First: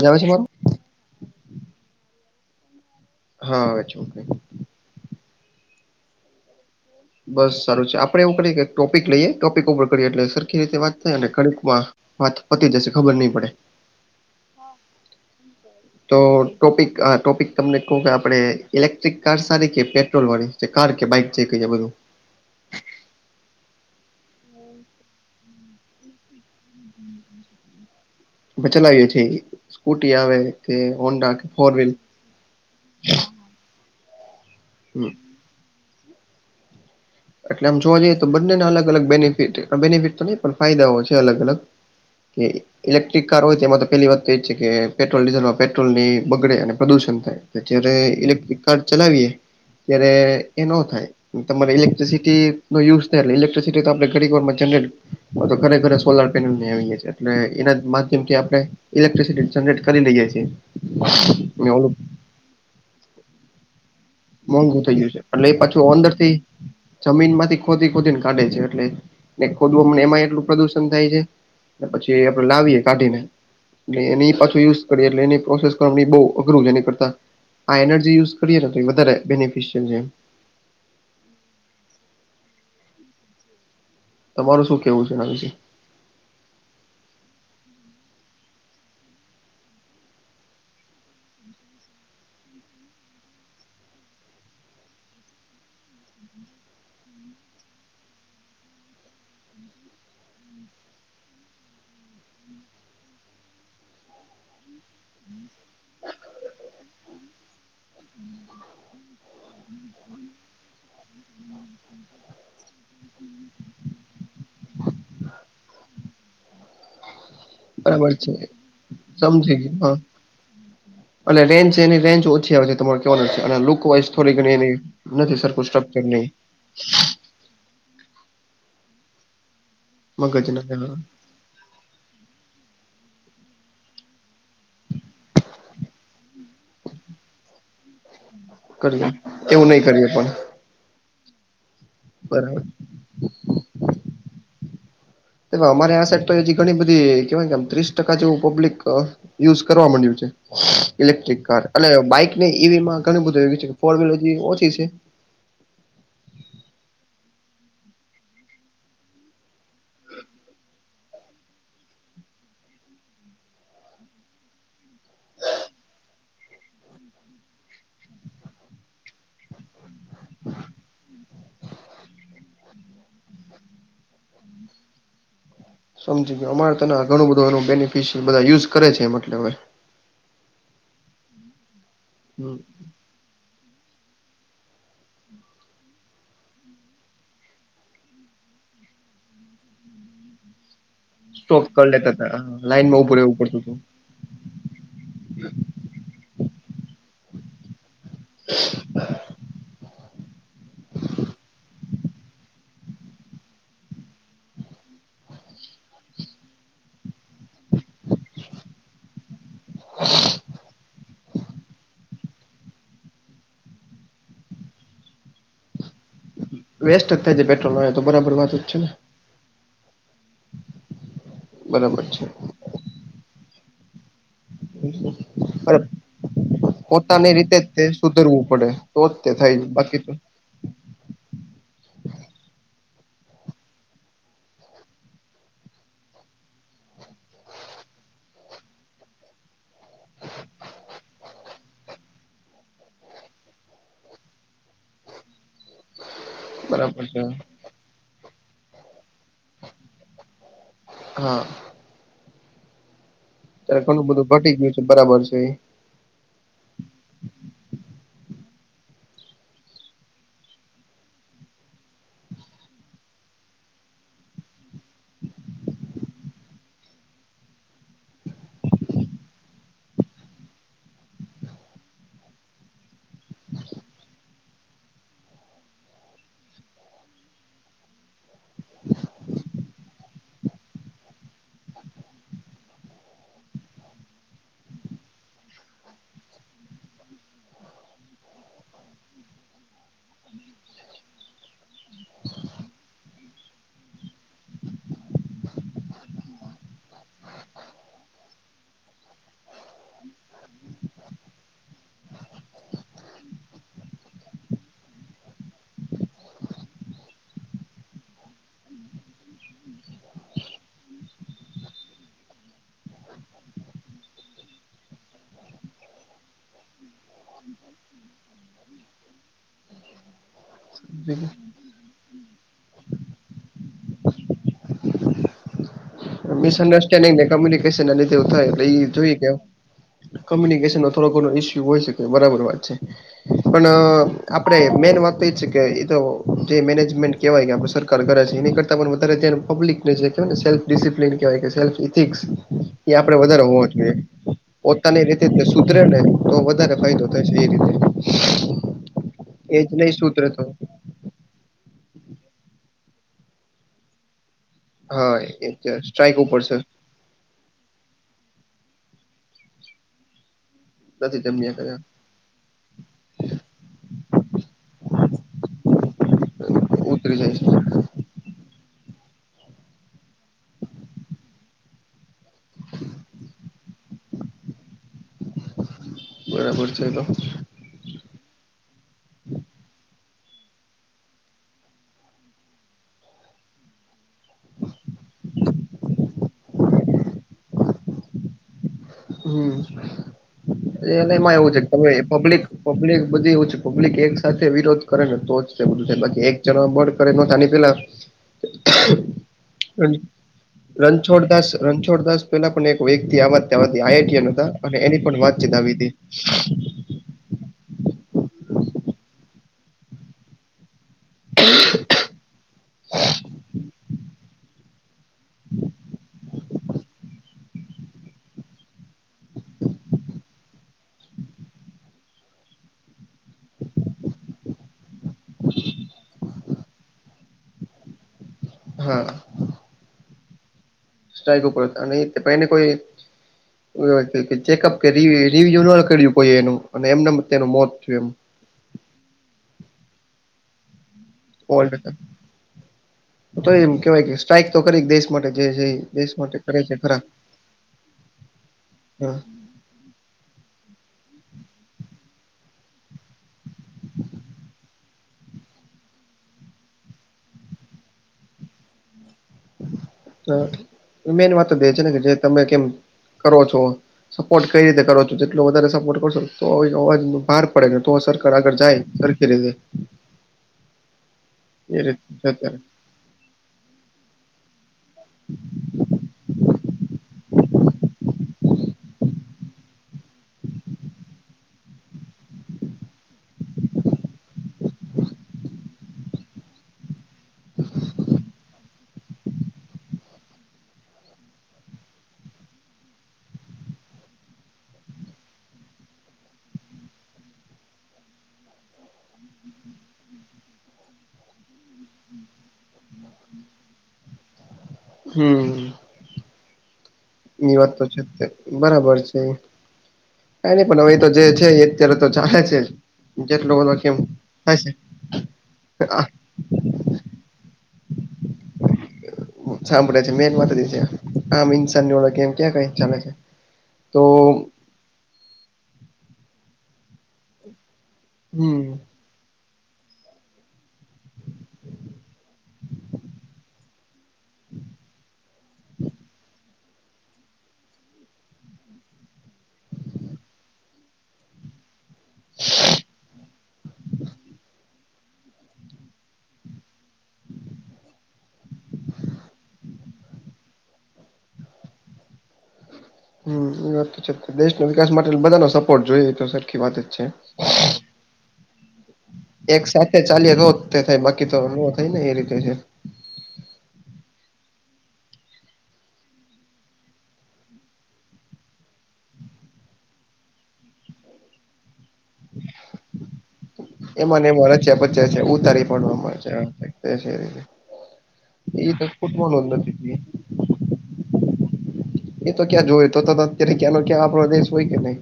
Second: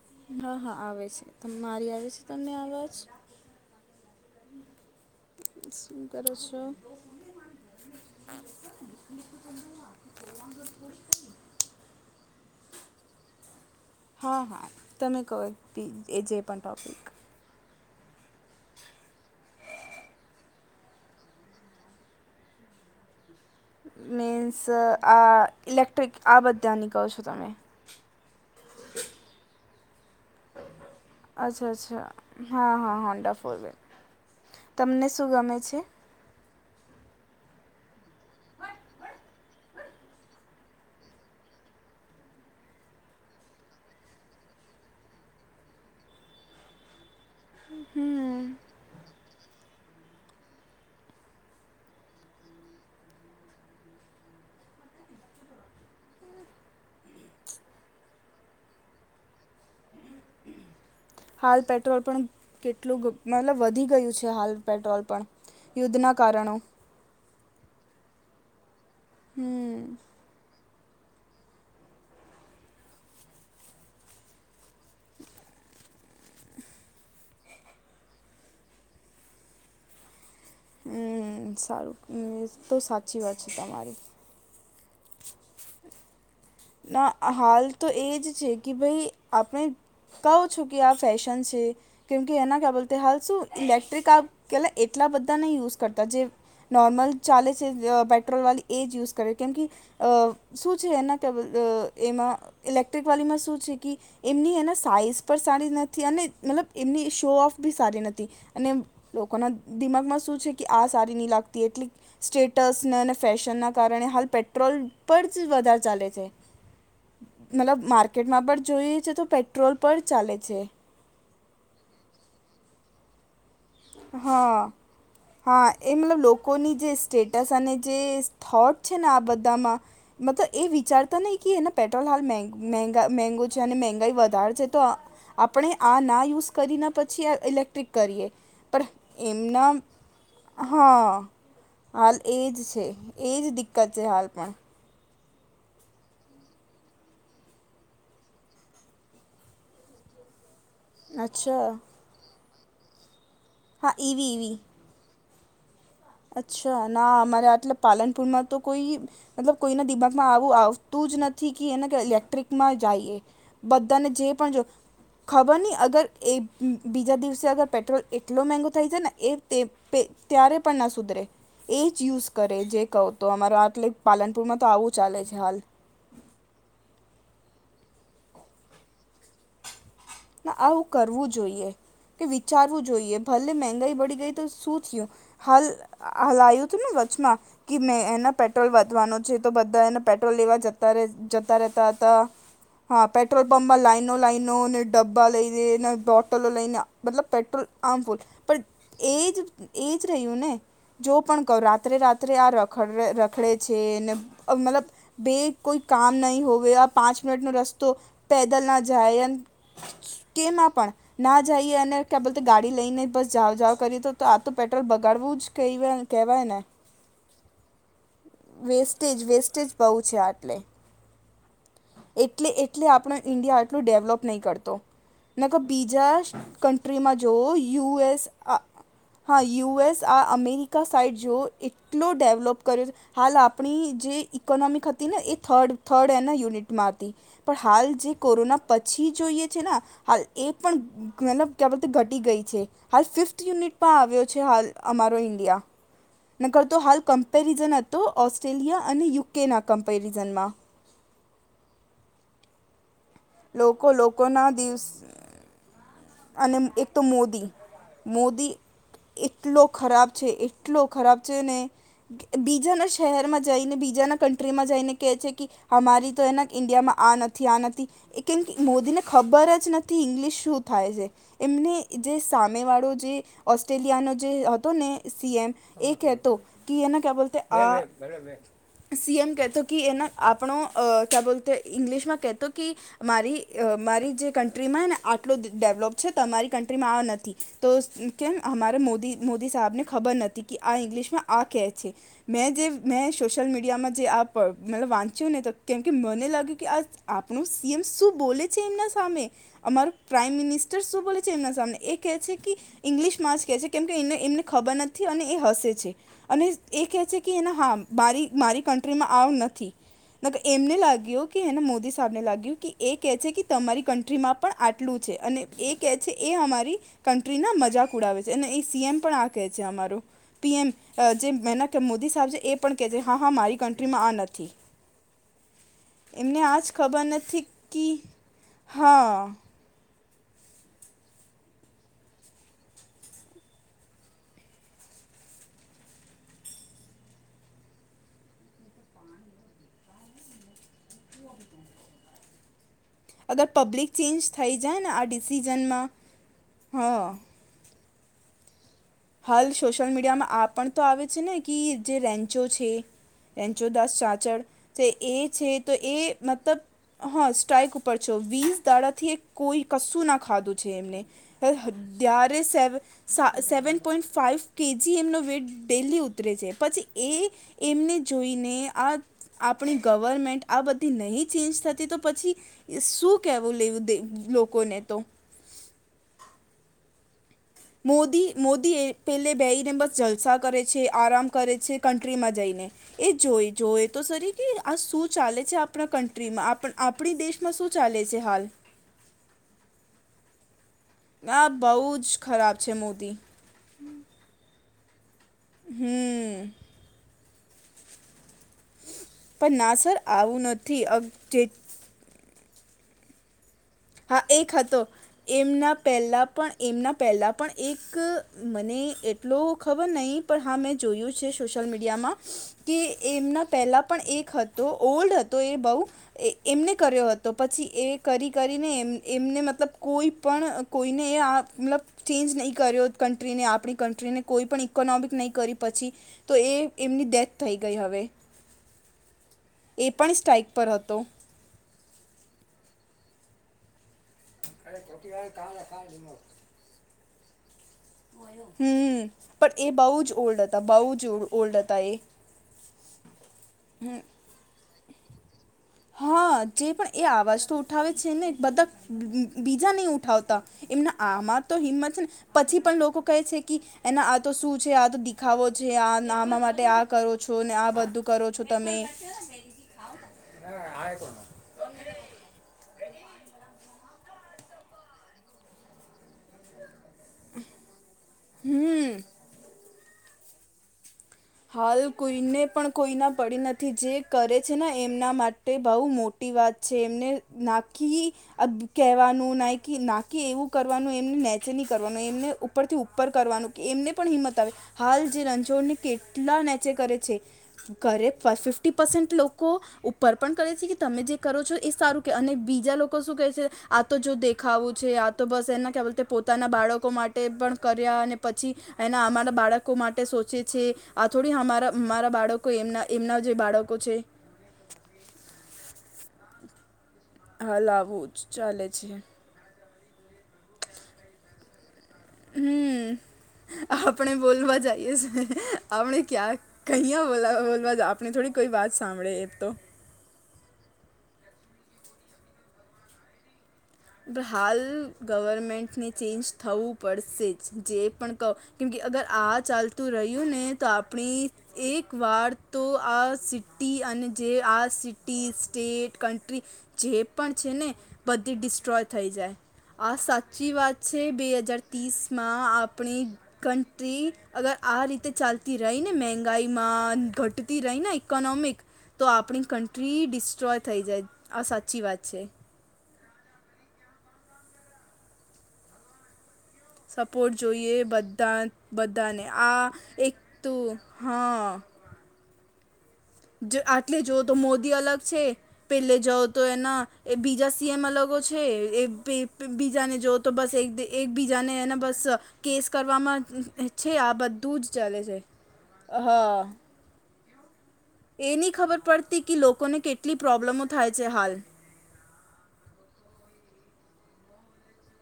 અવાજ આવે છે મારો હા હા આવે છે મારી આવે છે તમને અવાજ હા ચોક્કસ શું કરો છો. બસ સારું છે આપડે એવું કરીએ કે ટોપિક લઈએ ટોપિક ઉપર કરીએ એટલે સરખી રીતે વાત થાય ઘડીકમાં વાાત પતી જશે ખબર નહી પડે. હા હા તમે કહો. પી તો એ જે પણ ટોપિક ટૉપિક આ ટોપિક તમને કહું કે આપડે ઇલેક્ટ્રિક કાર સારી કે પેટ્રોલ વાળી કે કાર કે બાઈક જે છે કે બધું. મીન્સ આ ઇલેક્ટ્રિક આ બધાની કહો છો તમે. ચલાવીએ છેી સ્કૂટી આવે કે હોંડા કે અચ્છા ફોર વ્લ અચ્છા હા હા હોન્ડા તમને શું ગમે છે એટલે આમ જોવા જઈએ તો બંને અલગ અલગ બેનિફિટ બેનિફિટ તો નહીં પણ ફાયદાઓ છે અલગ અલગ કે ઇલેક્ટ્રિક કાર હોય તેમાં તો પહેલી વાત તો એ જ છે કે પેટ્રોલ ડીઝલમાં પેટ્રોલ ની બગડે અને પ્રદૂષણ થાય જય્યારે હમ ઇલેક્ટ્રિક કાર ચલાવીય ત્યારે એ ન થાય તમારે લે લેક્ટ્રસિટી ન યુઝ થયે લેક્ટ્રિસિટી આપણે ઘરોરમાં જનરેલી તો ઘરે ઘરે સોલાર પેનલ આવી ગ છે એટલે એના માધ્યમથી આપણે ઇલેક્ટ્રિસિટી જનરેટ કરી લઈ જાય છે હાલ પેટ્રોલ પણ કેટલું મતલબ વધી ગયું છે હાલ મોંઘું થઈ પેટ્રોલ ગયું છે પણ એટલે એ પાછું અંદર યુદ્ધના થી કારણો જમીન માંથી ખોદી ખોદી ને કાઢે છે એટલે ને હમ ખોદવા એમાં એટલું પ્રદુષણ થાય છે પછી આપડે લાવીએ કાઢીને એ એ પાછું યુઝ કરી એટલે એની પ્રોસેસ કરવા બ અઘરું છે એની કરતા આ એનર્જી યુઝ કરીએ ને તો વધ બેનિફિશયલ છે હ સારું તો સાચી વાત છે તમારી તમાર શું કેવું છે નાનજી ના હાલ તો એ જ છે કે ભાઈ આપણે કહો છું કે આ ફેશન છે કેમકે એના ક્યા બોલતે હાલ શું ઇલેક્ટ્રિક આ પલા એટલા બધા ન યુઝ કરતા જે નોર્મલ ચાલે છે પેટ્રોલવાળી એ જ યુઝ કરે કેમ કે શું છે એના ત એમાં ઇલેક્ટ્રિક વાળલીમાં શું છે કે એમની એના સાઈઝ પણ સારી નથી અને મતલબ એમની શો ઓફ બી સારી નથી અને લોકોના દિમાગમાં શું છે કે આ સારી નહી લાગતી એટલે સ્ટેટસને અને ફેશનના કારણે હાલ પેટ્રોલ પર જ વધારે ચાલે છે મતલબ બરાબર છે માર્કેટમાં પણ જોઈએ છે તો પેટ્રોલ પણ ચાલે છે એટલે રેન્ છે એની રેન્જ ઓછી આવે છે તમારે કેવાનું છે અને થોડી ઘ એ હા નથી સરું સ્ટચર ટસાને જે થોટ છે ને આ બધામાં મગજ મતલબ એ વિચારતા નહીં કે એના પેટ્રોલ હાલા મગું છે અને મંગાઈ વધારે છે તો આપણે આ ના યુઝ કરીને પછી ઇલેક્ટ્રિક કરીએ પણ કરીએ એવું એમના નહી કરીએ પણ હા હાલ એજ બરાબર છે એજ દિક્કત છે હાલ પણ અમારે આ સેટ્ટ હજી ઘણી બધી કેવાય કેમ ત્રીસ ટકા જેવું પબ્લિક. યુઝ કરવા માંડ્યું છે. ઇલેક્ટ્રિક કાર અચ્છા અને બાઈક ને ઈવીમાં ઘણું બધું છે કે હા ફોર ઈવી વ્હીલર ઈવી ઓછી છે. અચ્છા ના અમારે આટલે પાલનપુરમાં તો કોઈ. મતલબ કોઈના દિમાગમાં આવું આવતું જ નથી કે એને ઇલેક્ટ્રિકમાં જઈએ બધાને જે પણ જો ખબર નહીં અગર એ બીજા દિવસે અગર પેટ્રોલ એટલો મગો થાય છે ને એ તે પ ત્યારે પણ ના સુધરે એ જ યુઝ કરે જે કહું તો અમારા આટલે પાલનપુરમાં તો આવું ચાલે છે હાલ સમજી ગયો અમારે તને ઘણું બધું એ બેનિફિશિયલ બધા યુઝ કરે છે એ મટલે હવે આવું કરવું જોઈએ કે હમ વિચારવું જોઈએ ભલે મંગાઈ બડીી ગઈ તો શું થયું હાલ હલાયું હતું ને વચમાં કે મેં એના પેટ્રોલ વધવાનો છે તો બધા એને પેટ્રોલ લેવા જતા જતા સ્ટોક રહેતા કરી લેતા હતા લાઈનમાં હા ઉભું રહેવું પેટ્રોલ પડતું હતું પં્પમાં લાઈન એનો લઇનો નને ડબ્બા લઈને ના બાોટલ લઈને મતલબ પેટ્રોલ હાર્મફુલ પણ એજ એજ રહ્યું ને જો પણ કહ રાત્રે રાત્રે આ રખડ રખડે છે ને મતલબ બે કોઈ કામ નહી હોવે આ પાંચ મિનિટ નો રસ્તો પેદલ ના જાય. કેમાં પણ? ના જઈએ અને ક્યાં બોલતે ગાડી લઈને બસ જાઓ જાાવ કરીએ તો આ તો પેટ્રોલ બગાડવું જ કહીય. કેહેવાય નને. વેસ્ટ જ થાય પેટ્રોલ તો બરાબર વાત જ છે ને. Stage wastage. બહ છે આટ બરાબર છે એલે એટલે આપણ ઈન્ડિયા આટલું ડેવલોપ નહી કરતો. ને તો અરે બીજા કન્ટ્રીમાં પોતાની જોવઓ રીતે જ તે યુ એસ સુધરવું આ. પડે તો જ તે હા થાય બાકી યુએસ તો આ અમેરિકા સાઈડ જોઓ એટલો ડેવલોપ. કર્યું હાલ આપણી જે ઈકોનોમિક હતી ને એ થર્ડ થર્ડ એના યુનિટમાં હતી. પણ હાલ જે કોરોના પછી જોઈએ છે ને હાલ એ પણ. મતલબ ક્યાં બધતે ઘટી ગઈ છે હાલ ફિફ્થ યુનિટમાં આવ્યો છે હાલ અમારો ઇન્ડિયા. નકરતો હાલ બરાબર છે કમ્પેરિઝન હતો ઓસ્ટ્રેલિયા અને યુકેના કમ્પેરિઝનમાં. હા. ત્યારે લોકો ઘણું બધું લોકોના ઘટી ગયું છે દિવસ. બરાબર છે અને એક તો મોદી, મોદી એટલો ખરાબ છે, એટલો ખરાબ છે, ને બીજાના શહેરમાં જઈને બીજાના કન્ટ્રીમાં જઈને કહે છે કે અમારી તો એના ઈન્ડિયામાં આ નથી, આ નથી એ કેમ કે મોદીને ખબર જ નથી ઇંગ્લિશ શું થાય છે એમને જે સામેવાળો જે ઓસ્ટ્રેલિયાનો જે હતો ને સીએમ એ કેતો કે એના ક્યા બોલતે આ સીએમ કહેતો કે એના આપણો ક્યા બોલતા ઇંગ્લિશમાં કહેતો કે મારી, મારી જે કન્ટ્રીમાં ને આટલું ડેવલોપ છે તમારી કન્ટ્રીમાં આ નથી તો કેમ અમારે મોદી, મોદી સાહેબને ખબર નથી કે આ ઇંગ્લિશમાં આ કહે છે મેં જે મેં સોશિયલ મીડિયામાં જે આ મ વાંચ્યું ને તો કેમ કે મને લાગ્યું કે આ આપણું સીએમ શું બોલે છે એમના સામે અમારું પ્રાાઈમ મિનિસ્ટર શું બોલે છે એમના સામને એ કેહે છે કે ઇંગ્લિશ માં જ કે છે કેમ કેને એમને ખબર નથી અને એ હસે છે અને એ કહે છે કે એને હા મારી, મારી કન્ટ્રીમાં આવુ નથી ના એમને લાગ્યો કેને મોદી સાહેબ ને લાગ્યું કે એ કહે છે કે તમારી કન્ટ્રીમાં પણ આટલું છે અને એ કહે છે એ અમારી કન્ટ્રી ના મજાક ઉડાવે છે અને એ સીએમ પણ આ કહે છે અમારું પીએમ જે મહેનાહે મોદી સાહેબ છે એ પણ કહે છે હા, હામારી કન્ટ્રીમાં આ નથી એમને આજ ખબર મિસઅન્ડરસ્ટેન્ડિંગ નથી [unintelligible] કે થાય એટલે એ હા જોઈએ કે કોમ્યુનિકેશન નો થોડો ઘણો ઈસ્યુ હોય શકે બરાબર વાત છે પણ આપડે મેન વાત તો એ છે કે તો જે મેનેજમેન્ટ કહેવાય કે આપડે સરકાર કરે છે એની કરતા પણ વધારે ત્યાં પબ્લિકને જે કહેવાયને સેલ્ફ ડિસિપ્લિન સેલ્ફ ઈથીક્સએ આપડે વધારે અગર હોવો પબ્લિક જોઈએ ચેન્જ થઈ જાય ને પોતાની આ રીતે સુધરે ડિસિઝનમાં ને તો વધારે ફાયદો હા થાશે એ રીતે હાલ એજ સોશિયલ નહી સુધરે મીડિયામાં આ પણ તો આવે છે ને કે જે રેન્ચો છે, રેન્ચો દાસ ચાચડ જે એ હા છે તો એ સ્ટ્રાઈક ઉપર છે મતલબ હા સ્ટઇક ઉપર છો વીજ દાડાાથી એક કોઈ કશું ના ખાધું છે એમને નથી જમ્યા ત્યારે સેવ સા સેવન પોઈન્ટ ફાઇવ કેજી એમનો વેટ ડેલી ઉતરે છે પછી, કર્યા એ ઉતરી જાય છે એમને જોઈને આ આપણી ગવર્મેન્ટ આ બધી નહી ચેન્જ થતી તો પછી શું કેવું લેવું? લોકોને તો બરાબર છે, તો મોદી, મોદી એ પહેલે બેહીને બસ જલસા કરે છે, આરામ કરે છે કન્ટ્રીમાં જઈને એ જોઈ જોય તો સરરી કે આ શું ચાલે છે. આપણા કન્ટ્રીમાં આપ આપણી દેશમાં શું ચાલે છે હાલ હમ, એને એમાં આ એવું છે તમે બહુ જ પબ્લિક, ખરાબ છે પબ્લિક મોદી બધી એછી પબ્લિક એક સાથે વિરોધ કરે ને તો જ બધું થાય, બાકી એક હમ જણા બળ કરે નતાની પેલા પણ ના સર આવું નથી રણછોડ દાસ, જેટલું રણછોડ દાસ પેલા પણ એક વ્યક્તિ આ હા એક હતો [unintelligible] એની પણ વાત એમના પહેલા પણ એમના પહેલાં પણ એક મને એટલો ખબર નહીં પણ હા મેં જોયું છે સોશિયલ મીડિયામાં કે એમના પહેલા પણ એક હતો ઓલ્ડ હતો એ બહુ એ એમને કર્યો હતો, પછી એ કરી કરીને એમ. એમને મતલબ કોઈ પણ કોઈને એ મતલબ ચેન્જ નહીં કર્યો. કન્ટ્રીને આપણી કન્ટ્રીને કોઈ પણ ઈકોનોમિક નહી કરી. પછી તો એ એમની ડેથ થઈ ગઈ હવે હા. એ પણ સ્ટાઇક પર હતો. સ્ટ્રાઈક ઉપર હતા ને કોઈ કોઈ એટલે કે ચેકઅપ કર્યુ, રિવ્યુ ન કર્યુ કોઈ એનું અને એમને એમ એનું મોત થયું એમ. હમ. પણ એ બહુ જ ઓલ્ડ હતા બહુ જ ઓલ્ડ હતા એ. તો એમ કેવાય કે સ્ટ્રાઈક તો કરી દેશ માટે જે છે. દેશ હા, માટે કરે જે છે પણ ખરા એ અવાજ તો ઉઠાવે છે ને બધા હા બીજા નહી ઉઠાવતા. એમના આમાં તો હિંમત છે ને પછી પણ લોકો કહે છે કે એને આ તો શું છે? આ તો દેખાવો છે. આ આમાં માટે આ કરો છો ને આ બધું કરો છો તમે? હ, મેન વાત જે તમે કેમ કરો છો? સપોર્ટ કઈ રીતે કરો છો? જેટલો વધારે સપોર્ટ કરશો. તો અવાજ ન ભાર પડે ને તો સરકાર આગળ જાય હમ સરખી રીતેે. એ હાલ રીતે છે કોઈને અત્યારે પણ કોઈના પડી નથી. જે કરે છે ને એમના માટે બહુ મોટી વાત છે. એમને નાકી કેવાનું ના નાકી એવું કરવાનું એમને નેચેની કરવાનું એમને ઉપરથી ઉપર કરવાનું, એમને પણ હિંમત આવે. હાલ જે રણઝોડને કેટલા નેચે કરે છે. ઘરે ફિફ્ટી પરસેન્ટ લોકો. ઉપર પણ કરે છે કે તમે જે કરો છો એ સારું કે અને બીજા લોકો શું કેહે છે. તો જો દેખાવું છે આ તો બસ એના કહે બલતે પોતાના બાળકો માટે પણ કર્યા અને પછી. એના અમારા બાળકો માટે સોચે છે. આ થોડી અમારા, અમારા બાળકો એમના એમના જે બાળકો છે? હમ. ની હા વાત તો છે લાવવું જ ચાલે બરાબર છે. કઈ નઈ પણ અવે તો જે છે. અત્યારે તો ચાલે છે જેટલો બધો હમ કેમ આપણે બોલવા થાય છે. જઈએ છે આપણે ક્યાં કહીયા બો બોલવા આપણે થોડી કોઈ વાત સાંભળે એ તો સાંભળે છે. મેન વાત છે, આમ ઇન્સાનની ઓળખ એમ ક્યાં કઈ ચાલે છે. તો હાલ, ગવર્મેન્ટને ચેન્જ થવું પડશે જ. જે પણ કહો કેમ હમ કે અગર આ ચાલતું રહ્યું ને તો આપણી એક વાર તો આ સિટી અને જે આ સિટી સ્ટેટ કન્ટ્રી જે પણ છે ને બધી ડિ ડ્રો થઈ જાય. આ સાચી વાત છે. બે હજાર પીસમાં આપણી કન્ટન્ટ્રી અગર આ રીતે તો આપણી કન્ટ્રી ડિસ્ટ્રોય થઈ જાય આ સાચી વાત છે. હમ એ વાત તો છે દેશનો વિકાસ માટે બધાનો સપોર્ટ જોઈએ તો સર. સપોર્ટ જોઈએ બધા બધાને. એક આ સાથે એક ચા તો રોજ તે થાય બાકી તો ન હા થાય ને એ રીતે છે. આટલે જો તો મોદી અલગ છે. પેલે જઓ તો એના એ બીજા સીએમ અલગો છે એ બીજાને જો. તો બસ એક એકબીજાને એને બસ કેસ કરવામાં. છે આ એમાં એમાં બધું જ રચ્યા ચાલે પચ્યા છે ઉતારી પડવા હા રી. એ નહી ખબર પડતી કે લોકોને કેટલી પ્રોબ્લેમો થાય છે હાલ. એ તો ક્યાં જોય તો અત્યારે ક્યાંનો ક્યાં આપડો દેશ હોય કે નહી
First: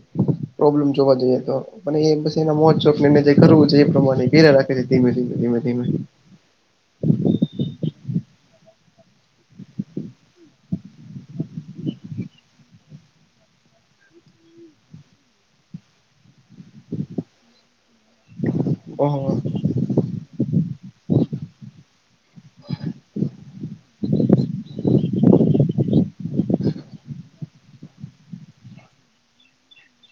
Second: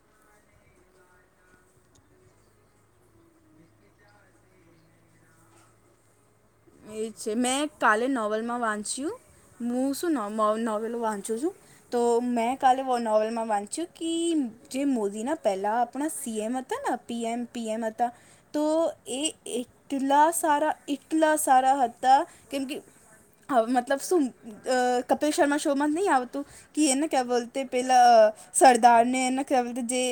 પ્રોબ્લેમ જોવા જઈએ તો. પણ એ બસ એના મોત ચોક ને એને જે કરવું છે એ પ્રમાણે ઘેરે રાખે છે ધીમે ધીમે ધીમે ધીમે. એ છે મેં કાલે નોવેલમાં વાંચ્યું હું શું ન નોવેલો વાંચું છું. તો મેં કાલે નોવલમાં વાંચ્યું કે જે મોદીના પહેલા આપણા સીએમ હતા ને. પીએમ પીએમ હતા તો ઓહો એ એઇટલા સારાઇટ. એટલા સારા હતા કેમ કે મતલબું. અ કપિલ શર્મા શો માં નહીં આવતું. કે એને ક્યાવા બોલતે પેલા સરદાર ને એને ક બોલ જે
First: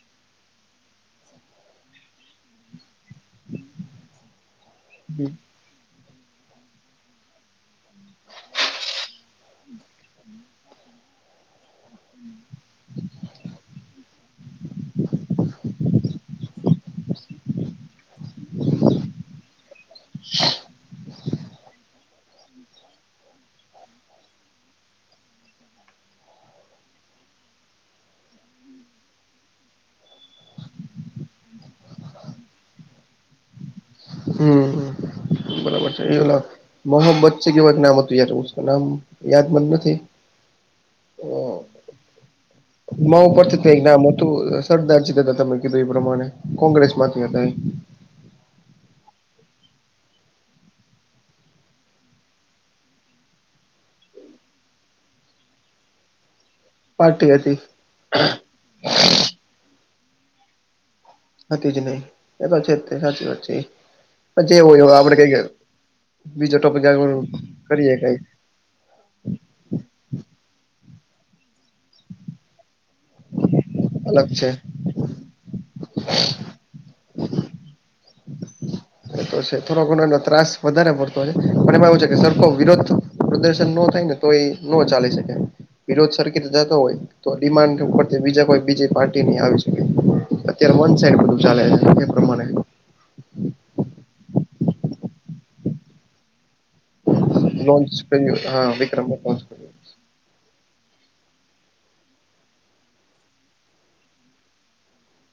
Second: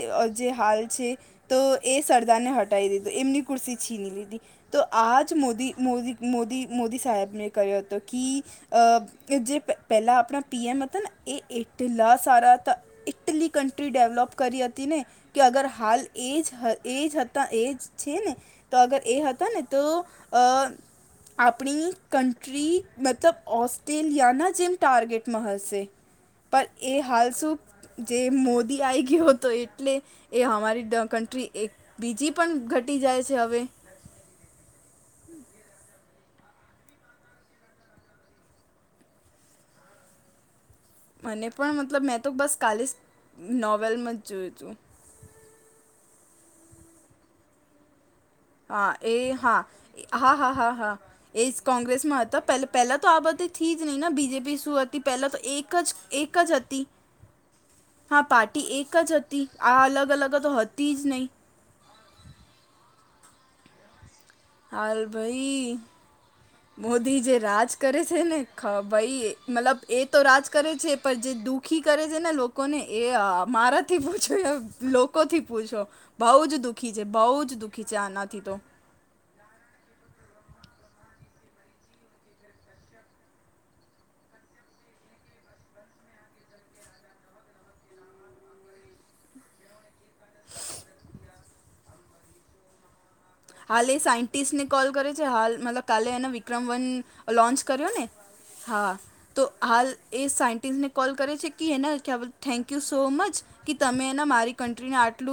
જે હાલ છે. તો એ સરદારને હટાવી દીધું એમની કુર્સી છીની લીધી તો આજ મોદી. મોદી મોદી મોદી સાહેબને કર્યો હતો કે. કે જે પ પહેલા આપણા પીએમ હતા હતા ને એ એરટેલ આ સારા ત. ઇટલી કન્ટ્રી ડેવલોપ કરી હતી ને. કે અગર હાલ એજ એજ હતા એજ છે ને. તો અગર એ હતા ને તો અ. આપણી કન્ટ્રી મતલબ ઓસ્ટ્રેલિયાના જેમ ટાર્ગેટમાં હશે. પણ એ હાલ શું જે મોદી આવી ગયો હતો એટલે. એ અમારી કન્ટ્રી એક બીજી પણ ઘટી જાય છે હવે. હમ્મ [unintelligible] મોહમ્ બદચ કેવા નામ હત યા નામ યાદ મન નથી. મને પણ મતલબ મેં તો બસ કાલે મા ઉપરથી ત નામ નોવેલમાં હતું જ જોયું સરદાર. હતા તમે કીધું એ પ્રમાણે કોંગ્રેસ માંથી હતા એ. હા એ હા હા હા હા હા. એ કોંગ્રેસમાં હતા પ પહેલા તો આ બધીથી જ નહી ને બીજેપી શું હતી પહેલા તો એકજ. એકજ હતી પાર્ટી હતી હા પાાર્ટી એકજ હતી. આ અલગ અલગ તો હતીજ નહી. હતી જ નહી એ તો સાચી વાત છે. પચે એવો હવે હાલ આપડે કઈ એ ભાઈ બીજો ટોપિક આયવો મોદી જે રાજ કરીએ કરે છે કાઈ. ને ભાઈ મતલબ એ તો રાજ કરે છે પણ જે દુઃખી કરે છે ને લોકો. કોને એ મારાથી અલગ પૂછું છે એ. લોકોથી પૂછો બહુજ દુખી છે બહુજ દુઃખી છે આનાથી તો. તો છે થોડો ઘણો એ ત્રાસ વધારે પડતો હોય છે પણ એમાં એવું છે કે સરખો વિરોધ. પ્રદર્શન ન થાય ને તો એ ન ચાલી શકે. વિરોધ સરર્કિટ જતો હોય તો ડિમાન્ડ ઉપર બીજા કોઈ બીજી પાર્ટી ની આવી શકે અત્યારે વન સાઈડ બધું ચાલે છે એ પ્રમાણે. હાલ એ સાયન્ટિસ્ટ ને કોલ કરે છે હાલ મતલબ કાલે એના વિક્રમ વન. લ લોન્ચ કર્યો ને કર્યું હા વિક્રમ લોન્ચ તો. કર્યું હાલ એ સાયન્ટિસ્ટને કોલ કરે છે કે હને ખ્યા થેન્કયુ સો મચ. કી તમે હેના મારી કંન્ટ્રીને આટલું